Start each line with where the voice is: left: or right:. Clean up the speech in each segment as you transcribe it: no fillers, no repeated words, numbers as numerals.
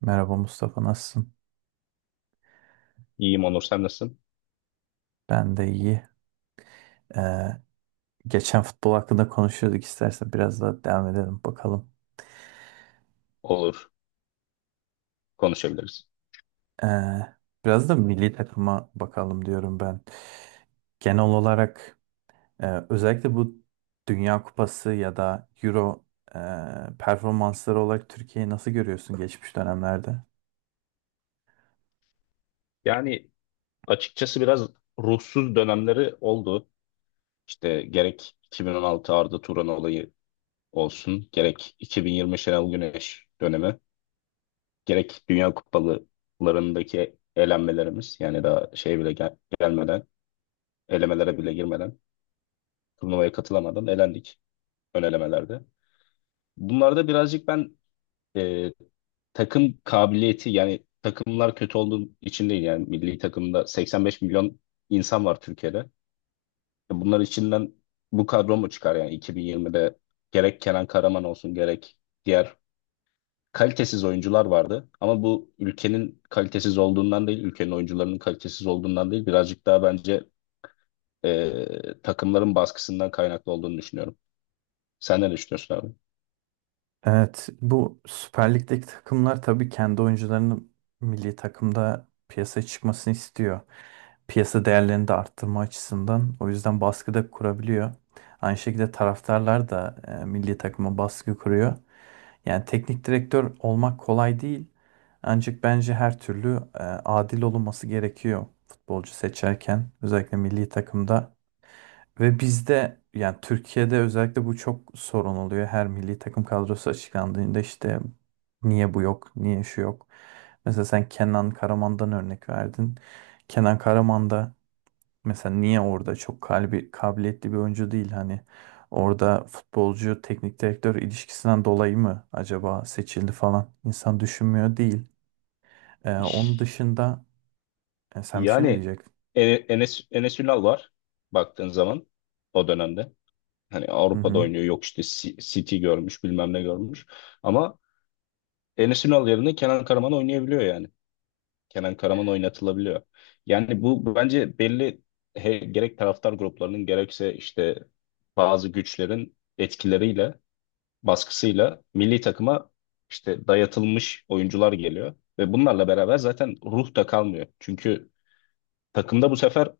right: Merhaba Mustafa, nasılsın?
left: İyiyim Onur, sen nasılsın?
right: Ben de iyi. Ee, Geçen futbol hakkında konuşuyorduk, istersen biraz daha devam edelim bakalım.
left: Olur, konuşabiliriz.
right: Ee, Biraz da milli takıma bakalım diyorum ben. Genel olarak özellikle bu Dünya Kupası ya da Euro performansları olarak Türkiye'yi nasıl görüyorsun geçmiş dönemlerde?
left: Yani açıkçası biraz ruhsuz dönemleri oldu. İşte gerek 2016 Arda Turan olayı olsun, gerek 2020 Şenol Güneş dönemi, gerek Dünya Kupalarındaki elenmelerimiz, yani daha şey bile gelmeden, elemelere bile girmeden, turnuvaya katılamadan elendik ön elemelerde. Bunlarda birazcık ben takım kabiliyeti yani takımlar kötü olduğu için değil, yani milli takımda 85 milyon insan var Türkiye'de. Bunlar içinden bu kadro mu çıkar yani? 2020'de gerek Kenan Karaman olsun, gerek diğer kalitesiz oyuncular vardı. Ama bu ülkenin kalitesiz olduğundan değil, ülkenin oyuncularının kalitesiz olduğundan değil, birazcık daha bence takımların baskısından kaynaklı olduğunu düşünüyorum. Sen ne düşünüyorsun abi?
right: Evet, bu Süper Lig'deki takımlar tabii kendi oyuncularının milli takımda piyasaya çıkmasını istiyor, piyasa değerlerini de arttırma açısından. O yüzden baskı da kurabiliyor. Aynı şekilde taraftarlar da milli takıma baskı kuruyor. Yani teknik direktör olmak kolay değil. Ancak bence her türlü adil olunması gerekiyor futbolcu seçerken. Özellikle milli takımda. Ve bizde, yani Türkiye'de özellikle bu çok sorun oluyor. Her milli takım kadrosu açıklandığında işte niye bu yok, niye şu yok. Mesela sen Kenan Karaman'dan örnek verdin. Kenan Karaman da mesela niye orada çok kalbi, kabiliyetli bir oyuncu değil, hani orada futbolcu teknik direktör ilişkisinden dolayı mı acaba seçildi falan insan düşünmüyor değil. Onun dışında, sen bir şey mi
left: Yani
right: diyecektin?
left: Enes Ünal var baktığın zaman o dönemde. Hani
right: Hı
left: Avrupa'da
right: hı.
left: oynuyor, yok işte City görmüş, bilmem ne görmüş. Ama Enes Ünal yerine Kenan Karaman oynayabiliyor yani. Kenan Karaman oynatılabiliyor. Yani bu bence belli, gerek taraftar gruplarının gerekse işte bazı güçlerin etkileriyle, baskısıyla milli takıma işte dayatılmış oyuncular geliyor. Ve bunlarla beraber zaten ruh da kalmıyor. Çünkü takımda bu sefer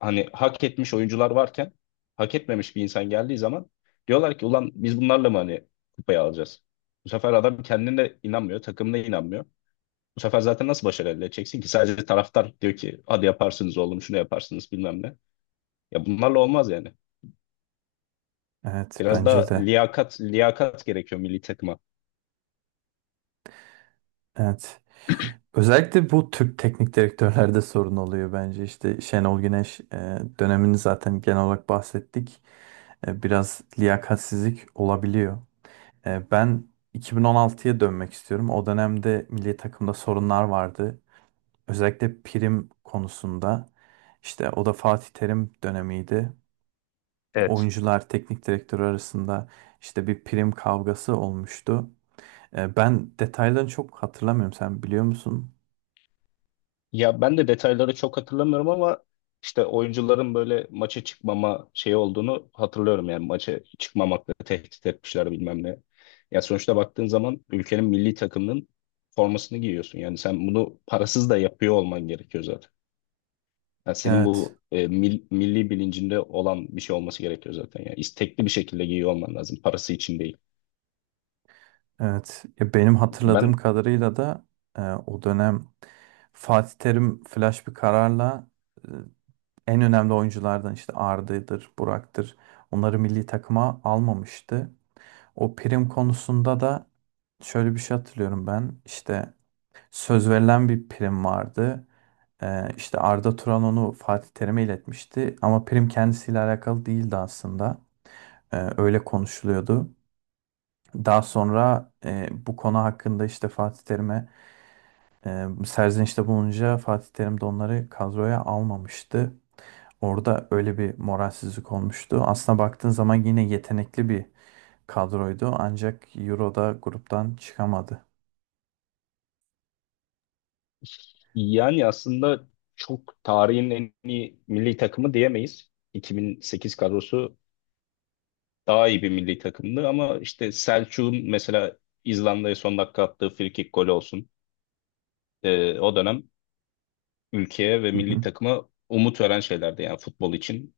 left: hani hak etmiş oyuncular varken hak etmemiş bir insan geldiği zaman diyorlar ki ulan biz bunlarla mı hani kupayı alacağız? Bu sefer adam kendine inanmıyor, takımına inanmıyor. Bu sefer zaten nasıl başarı elde edeceksin ki? Sadece taraftar diyor ki hadi yaparsınız oğlum şunu, yaparsınız bilmem ne. Ya bunlarla olmaz yani.
right: Evet,
left: Biraz
right: bence
left: daha
right: de.
left: liyakat, liyakat gerekiyor milli takıma.
right: Evet. Özellikle bu Türk teknik direktörlerde sorun oluyor bence. İşte Şenol Güneş dönemini zaten genel olarak bahsettik. Biraz liyakatsizlik olabiliyor. Ben 2016'ya dönmek istiyorum. O dönemde milli takımda sorunlar vardı. Özellikle prim konusunda. İşte o da Fatih Terim dönemiydi.
left: Evet.
right: Oyuncular, teknik direktör arasında işte bir prim kavgası olmuştu. Ben detaylarını çok hatırlamıyorum. Sen biliyor musun?
left: Ya ben de detayları çok hatırlamıyorum ama işte oyuncuların böyle maça çıkmama şey olduğunu hatırlıyorum, yani maça çıkmamakla tehdit etmişler bilmem ne. Ya sonuçta baktığın zaman ülkenin milli takımının formasını giyiyorsun. Yani sen bunu parasız da yapıyor olman gerekiyor zaten. Yani senin
right: Evet,
left: bu milli bilincinde olan bir şey olması gerekiyor zaten. Yani istekli bir şekilde giyiyor olman lazım. Parası için değil.
right: evet. Ya benim hatırladığım
left: Ben
right: kadarıyla da o dönem Fatih Terim flash bir kararla en önemli oyunculardan işte Arda'dır, Burak'tır. Onları milli takıma almamıştı. O prim konusunda da şöyle bir şey hatırlıyorum ben. İşte söz verilen bir prim vardı. İşte Arda Turan onu Fatih Terim'e iletmişti. Ama prim kendisiyle alakalı değildi aslında. Öyle konuşuluyordu. Daha sonra bu konu hakkında işte Fatih Terim'e serzenişte bulununca Fatih Terim de onları kadroya almamıştı. Orada öyle bir moralsizlik olmuştu. Aslına baktığın zaman yine yetenekli bir kadroydu. Ancak Euro'da gruptan çıkamadı.
left: Yani aslında çok tarihin en iyi milli takımı diyemeyiz. 2008 kadrosu daha iyi bir milli takımdı, ama işte Selçuk'un mesela İzlanda'ya son dakika attığı frikik golü olsun. O dönem ülkeye ve
right: Hı
left: milli
right: hı.
left: takıma umut veren şeylerdi, yani futbol için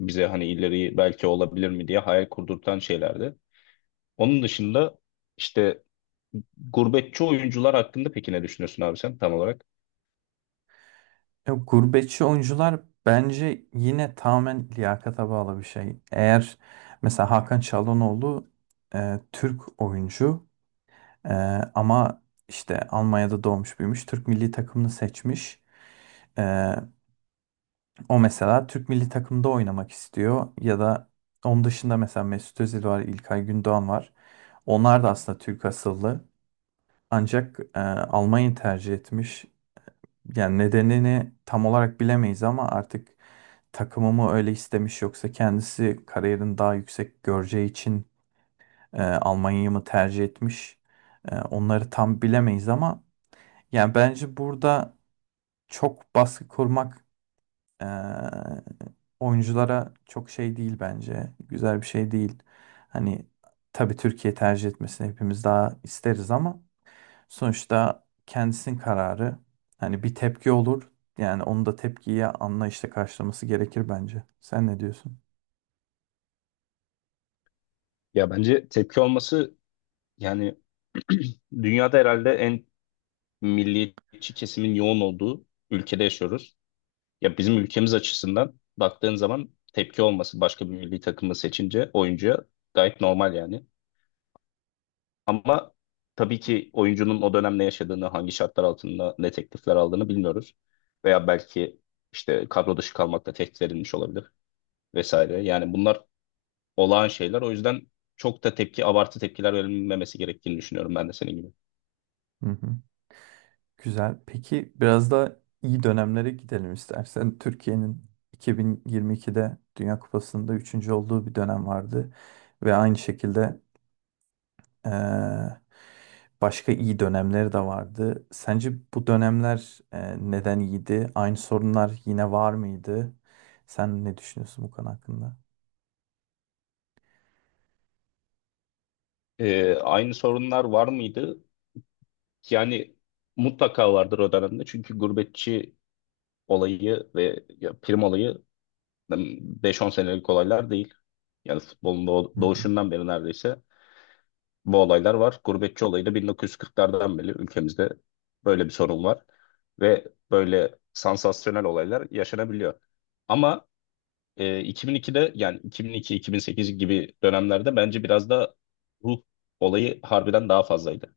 left: bize hani ileri belki olabilir mi diye hayal kurdurtan şeylerdi. Onun dışında işte gurbetçi oyuncular hakkında peki ne düşünüyorsun abi sen tam olarak?
right: Gurbetçi oyuncular bence yine tamamen liyakata bağlı bir şey. Eğer mesela Hakan Çalhanoğlu Türk oyuncu, e, ama işte Almanya'da doğmuş büyümüş. Türk milli takımını seçmiş. E, O mesela Türk milli takımda oynamak istiyor. Ya da onun dışında mesela Mesut Özil var, İlkay Gündoğan var. Onlar da aslında Türk asıllı. Ancak Almanya'yı tercih etmiş. Yani nedenini tam olarak bilemeyiz ama artık takımı mı öyle istemiş, yoksa kendisi kariyerini daha yüksek göreceği için Almanya'yı mı tercih etmiş? Onları tam bilemeyiz ama yani bence burada çok baskı kurmak e, oyunculara çok şey değil bence. Güzel bir şey değil. Hani tabii Türkiye tercih etmesini hepimiz daha isteriz ama sonuçta kendisinin kararı. Hani bir tepki olur. Yani onu da tepkiye anlayışla karşılaması gerekir bence. Sen ne diyorsun?
left: Ya bence tepki olması, yani dünyada herhalde en milliyetçi kesimin yoğun olduğu ülkede yaşıyoruz. Ya bizim ülkemiz açısından baktığın zaman tepki olması başka bir milli takımı seçince oyuncuya gayet normal yani. Ama tabii ki oyuncunun o dönem ne yaşadığını, hangi şartlar altında ne teklifler aldığını bilmiyoruz. Veya belki işte kadro dışı kalmakla tehdit edilmiş olabilir vesaire. Yani bunlar olağan şeyler. O yüzden çok da tepki, abartı tepkiler verilmemesi gerektiğini düşünüyorum ben de senin gibi.
right: Hı hı. Güzel. Peki biraz da iyi dönemlere gidelim istersen. Türkiye'nin 2022'de Dünya Kupası'nda üçüncü olduğu bir dönem vardı. Ve aynı şekilde, eee, başka iyi dönemleri de vardı. Sence bu dönemler neden iyiydi? Aynı sorunlar yine var mıydı? Sen ne düşünüyorsun bu konu hakkında?
left: Aynı sorunlar var mıydı? Yani mutlaka vardır o dönemde. Çünkü gurbetçi olayı ve ya prim olayı beş on senelik olaylar değil. Yani futbolun doğuşundan beri neredeyse bu olaylar var. Gurbetçi olayı da 1940'lardan beri ülkemizde böyle bir sorun var. Ve böyle sansasyonel olaylar yaşanabiliyor. Ama 2002'de, yani 2002-2008 gibi dönemlerde bence biraz da ruh olayı harbiden daha fazlaydı.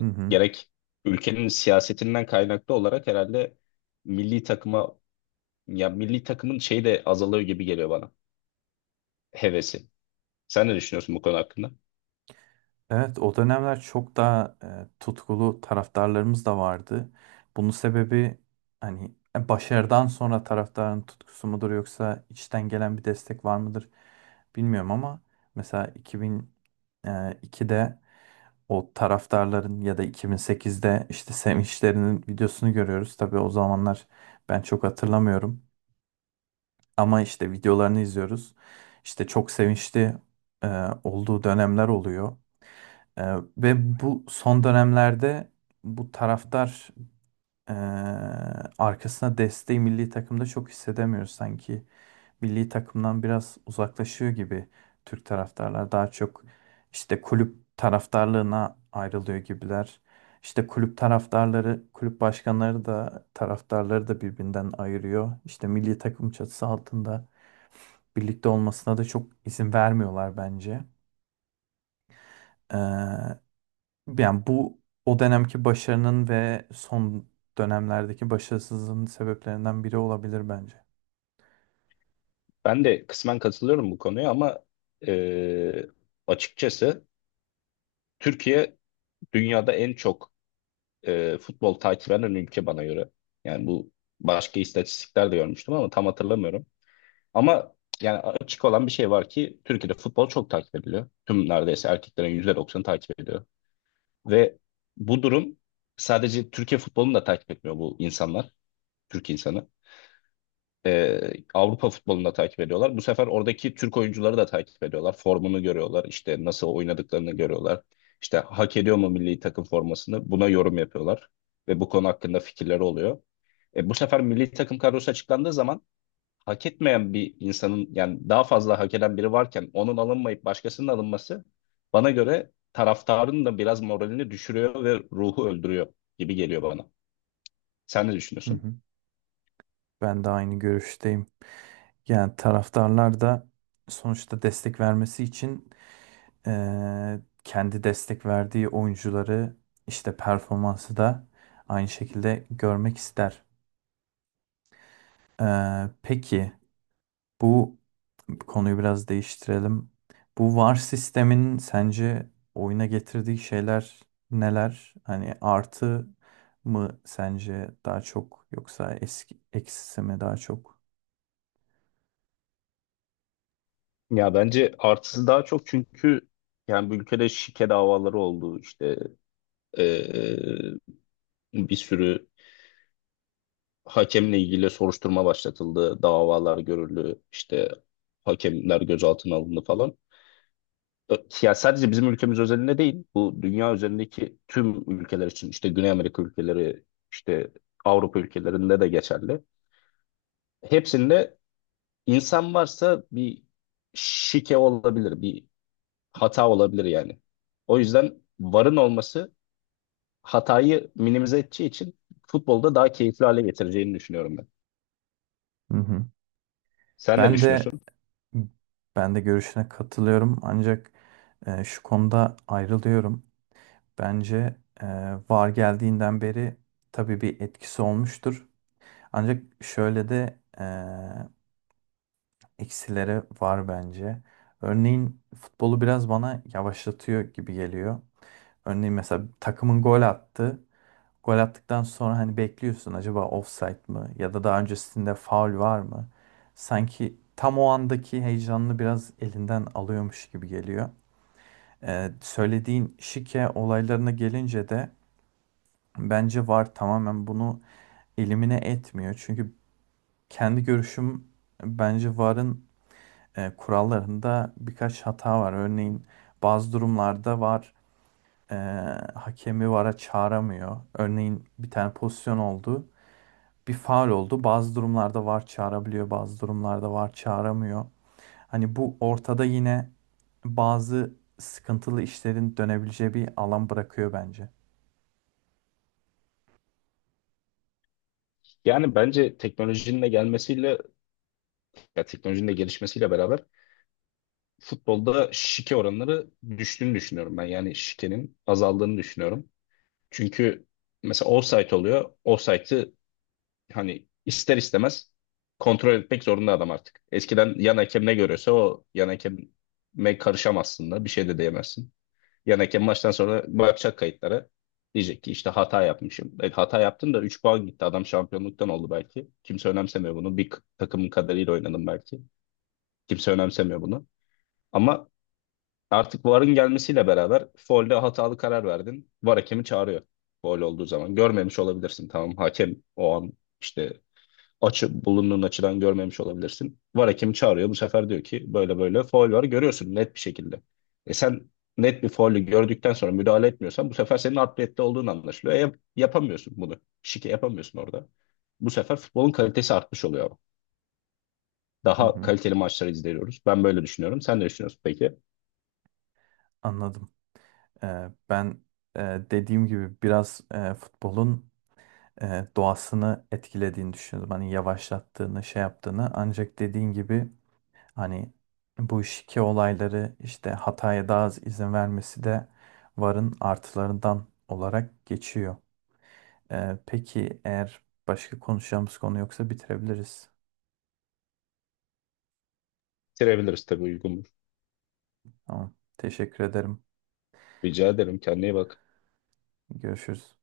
right: Hı hı.
left: gerek ülkenin siyasetinden kaynaklı olarak herhalde milli takıma. Ya milli takımın şeyi de azalıyor gibi geliyor bana. Hevesi. Sen ne düşünüyorsun bu konu hakkında?
right: Evet, o dönemler çok daha tutkulu taraftarlarımız da vardı. Bunun sebebi hani başarıdan sonra taraftarın tutkusu mudur, yoksa içten gelen bir destek var mıdır bilmiyorum ama mesela 2002'de o taraftarların ya da 2008'de işte sevinçlerinin videosunu görüyoruz. Tabii o zamanlar ben çok hatırlamıyorum ama işte videolarını izliyoruz. İşte çok sevinçli e, olduğu dönemler oluyor. Ve bu son dönemlerde bu taraftar ee, arkasına desteği milli takımda çok hissedemiyor sanki. Milli takımdan biraz uzaklaşıyor gibi, Türk taraftarlar daha çok işte kulüp taraftarlığına ayrılıyor gibiler. İşte kulüp taraftarları, kulüp başkanları da taraftarları da birbirinden ayırıyor. İşte milli takım çatısı altında birlikte olmasına da çok izin vermiyorlar bence. Ee, Yani bu o dönemki başarının ve son dönemlerdeki başarısızlığın sebeplerinden biri olabilir bence.
left: Ben de kısmen katılıyorum bu konuya, ama e, açıkçası Türkiye dünyada en çok futbol takip eden ülke bana göre. Yani bu, başka istatistikler de görmüştüm ama tam hatırlamıyorum. Ama yani açık olan bir şey var ki Türkiye'de futbol çok takip ediliyor. Tüm neredeyse erkeklerin %90'ı takip ediyor. Ve bu durum, sadece Türkiye futbolunu da takip etmiyor bu insanlar. Türk insanı. e, Avrupa futbolunu da takip ediyorlar. Bu sefer oradaki Türk oyuncuları da takip ediyorlar. Formunu görüyorlar. İşte nasıl oynadıklarını görüyorlar. İşte hak ediyor mu milli takım formasını? Buna yorum yapıyorlar. Ve bu konu hakkında fikirleri oluyor. Bu sefer milli takım kadrosu açıklandığı zaman hak etmeyen bir insanın, yani daha fazla hak eden biri varken onun alınmayıp başkasının alınması bana göre taraftarın da biraz moralini düşürüyor ve ruhu öldürüyor gibi geliyor bana. Sen ne
right: Hı
left: düşünüyorsun?
right: hı. Ben de aynı görüşteyim. Yani taraftarlar da sonuçta destek vermesi için, kendi destek verdiği oyuncuları işte performansı da aynı şekilde görmek ister. Peki bu, konuyu biraz değiştirelim. Bu VAR sistemin sence oyuna getirdiği şeyler neler? Hani artı mı sence daha çok, yoksa eski eksisi mi daha çok?
left: Ya bence artısı daha çok, çünkü yani bu ülkede şike davaları oldu, işte eee, bir sürü hakemle ilgili soruşturma başlatıldı, davalar görüldü, işte hakemler gözaltına alındı falan. Ö- Ya sadece bizim ülkemiz özelinde değil, bu dünya üzerindeki tüm ülkeler için, işte Güney Amerika ülkeleri, işte Avrupa ülkelerinde de geçerli. Hepsinde insan varsa bir şike olabilir, bir hata olabilir yani. O yüzden VAR'ın olması hatayı minimize edeceği için futbolda daha keyifli hale getireceğini düşünüyorum ben.
right: Hı hı.
left: Sen ne
right: Ben de
left: düşünüyorsun?
right: Ben de görüşüne katılıyorum ancak şu konuda ayrılıyorum. Bence e, VAR geldiğinden beri tabii bir etkisi olmuştur. Ancak şöyle de eksileri var bence. Örneğin futbolu biraz bana yavaşlatıyor gibi geliyor. Örneğin mesela takımın gol attı. Gol attıktan sonra hani bekliyorsun, acaba offside mı ya da daha öncesinde faul var mı? Sanki tam o andaki heyecanını biraz elinden alıyormuş gibi geliyor. Söylediğin şike olaylarına gelince de bence VAR tamamen bunu elimine etmiyor. Çünkü kendi görüşüm, bence VAR'ın kurallarında birkaç hata var. Örneğin bazı durumlarda VAR e, hakemi VAR'a çağıramıyor. Örneğin bir tane pozisyon oldu, bir faul oldu. Bazı durumlarda VAR çağırabiliyor, bazı durumlarda VAR çağıramıyor. Hani bu ortada yine bazı sıkıntılı işlerin dönebileceği bir alan bırakıyor bence.
left: Yani bence teknolojinin de gelmesiyle, ya teknolojinin de gelişmesiyle beraber futbolda şike oranları düştüğünü düşünüyorum ben. Yani şikenin azaldığını düşünüyorum. Çünkü mesela offside oluyor. Offside'ı hani ister istemez kontrol etmek zorunda adam artık. Eskiden yan hakem ne görüyorsa, o yan hakem'e karışamazsın da bir şey de diyemezsin. Yani hakem maçtan sonra bakacak kayıtlara. Diyecek ki işte hata yapmışım. Hata yaptın da 3 puan gitti. Adam şampiyonluktan oldu belki. Kimse önemsemiyor bunu. Bir takımın kadarıyla oynadım belki. Kimse önemsemiyor bunu. Ama artık VAR'ın gelmesiyle beraber faulde hatalı karar verdin. VAR hakemi çağırıyor. Faul olduğu zaman. Görmemiş olabilirsin. Tamam, hakem o an işte açı, bulunduğun açıdan görmemiş olabilirsin. VAR hakemi çağırıyor. Bu sefer diyor ki böyle böyle faul var, görüyorsun net bir şekilde. Sen net bir faulü gördükten sonra müdahale etmiyorsan bu sefer senin adliyette olduğun anlaşılıyor. Yapamıyorsun bunu. Şike yapamıyorsun orada. Bu sefer futbolun kalitesi artmış oluyor ama.
right: Hı
left: Daha
right: hı,
left: kaliteli maçları izliyoruz. Ben böyle düşünüyorum. Sen ne düşünüyorsun peki?
right: anladım. Ben, e, dediğim gibi biraz futbolun doğasını etkilediğini düşünüyordum. Hani yavaşlattığını, şey yaptığını. Ancak dediğin gibi hani bu şike olayları işte hataya daha az izin vermesi de VAR'ın artılarından olarak geçiyor. Peki eğer başka konuşacağımız konu yoksa bitirebiliriz.
left: Bitirebiliriz tabii, uygun.
right: Tamam. Teşekkür ederim.
left: Rica ederim. Kendine iyi bak.
right: Görüşürüz.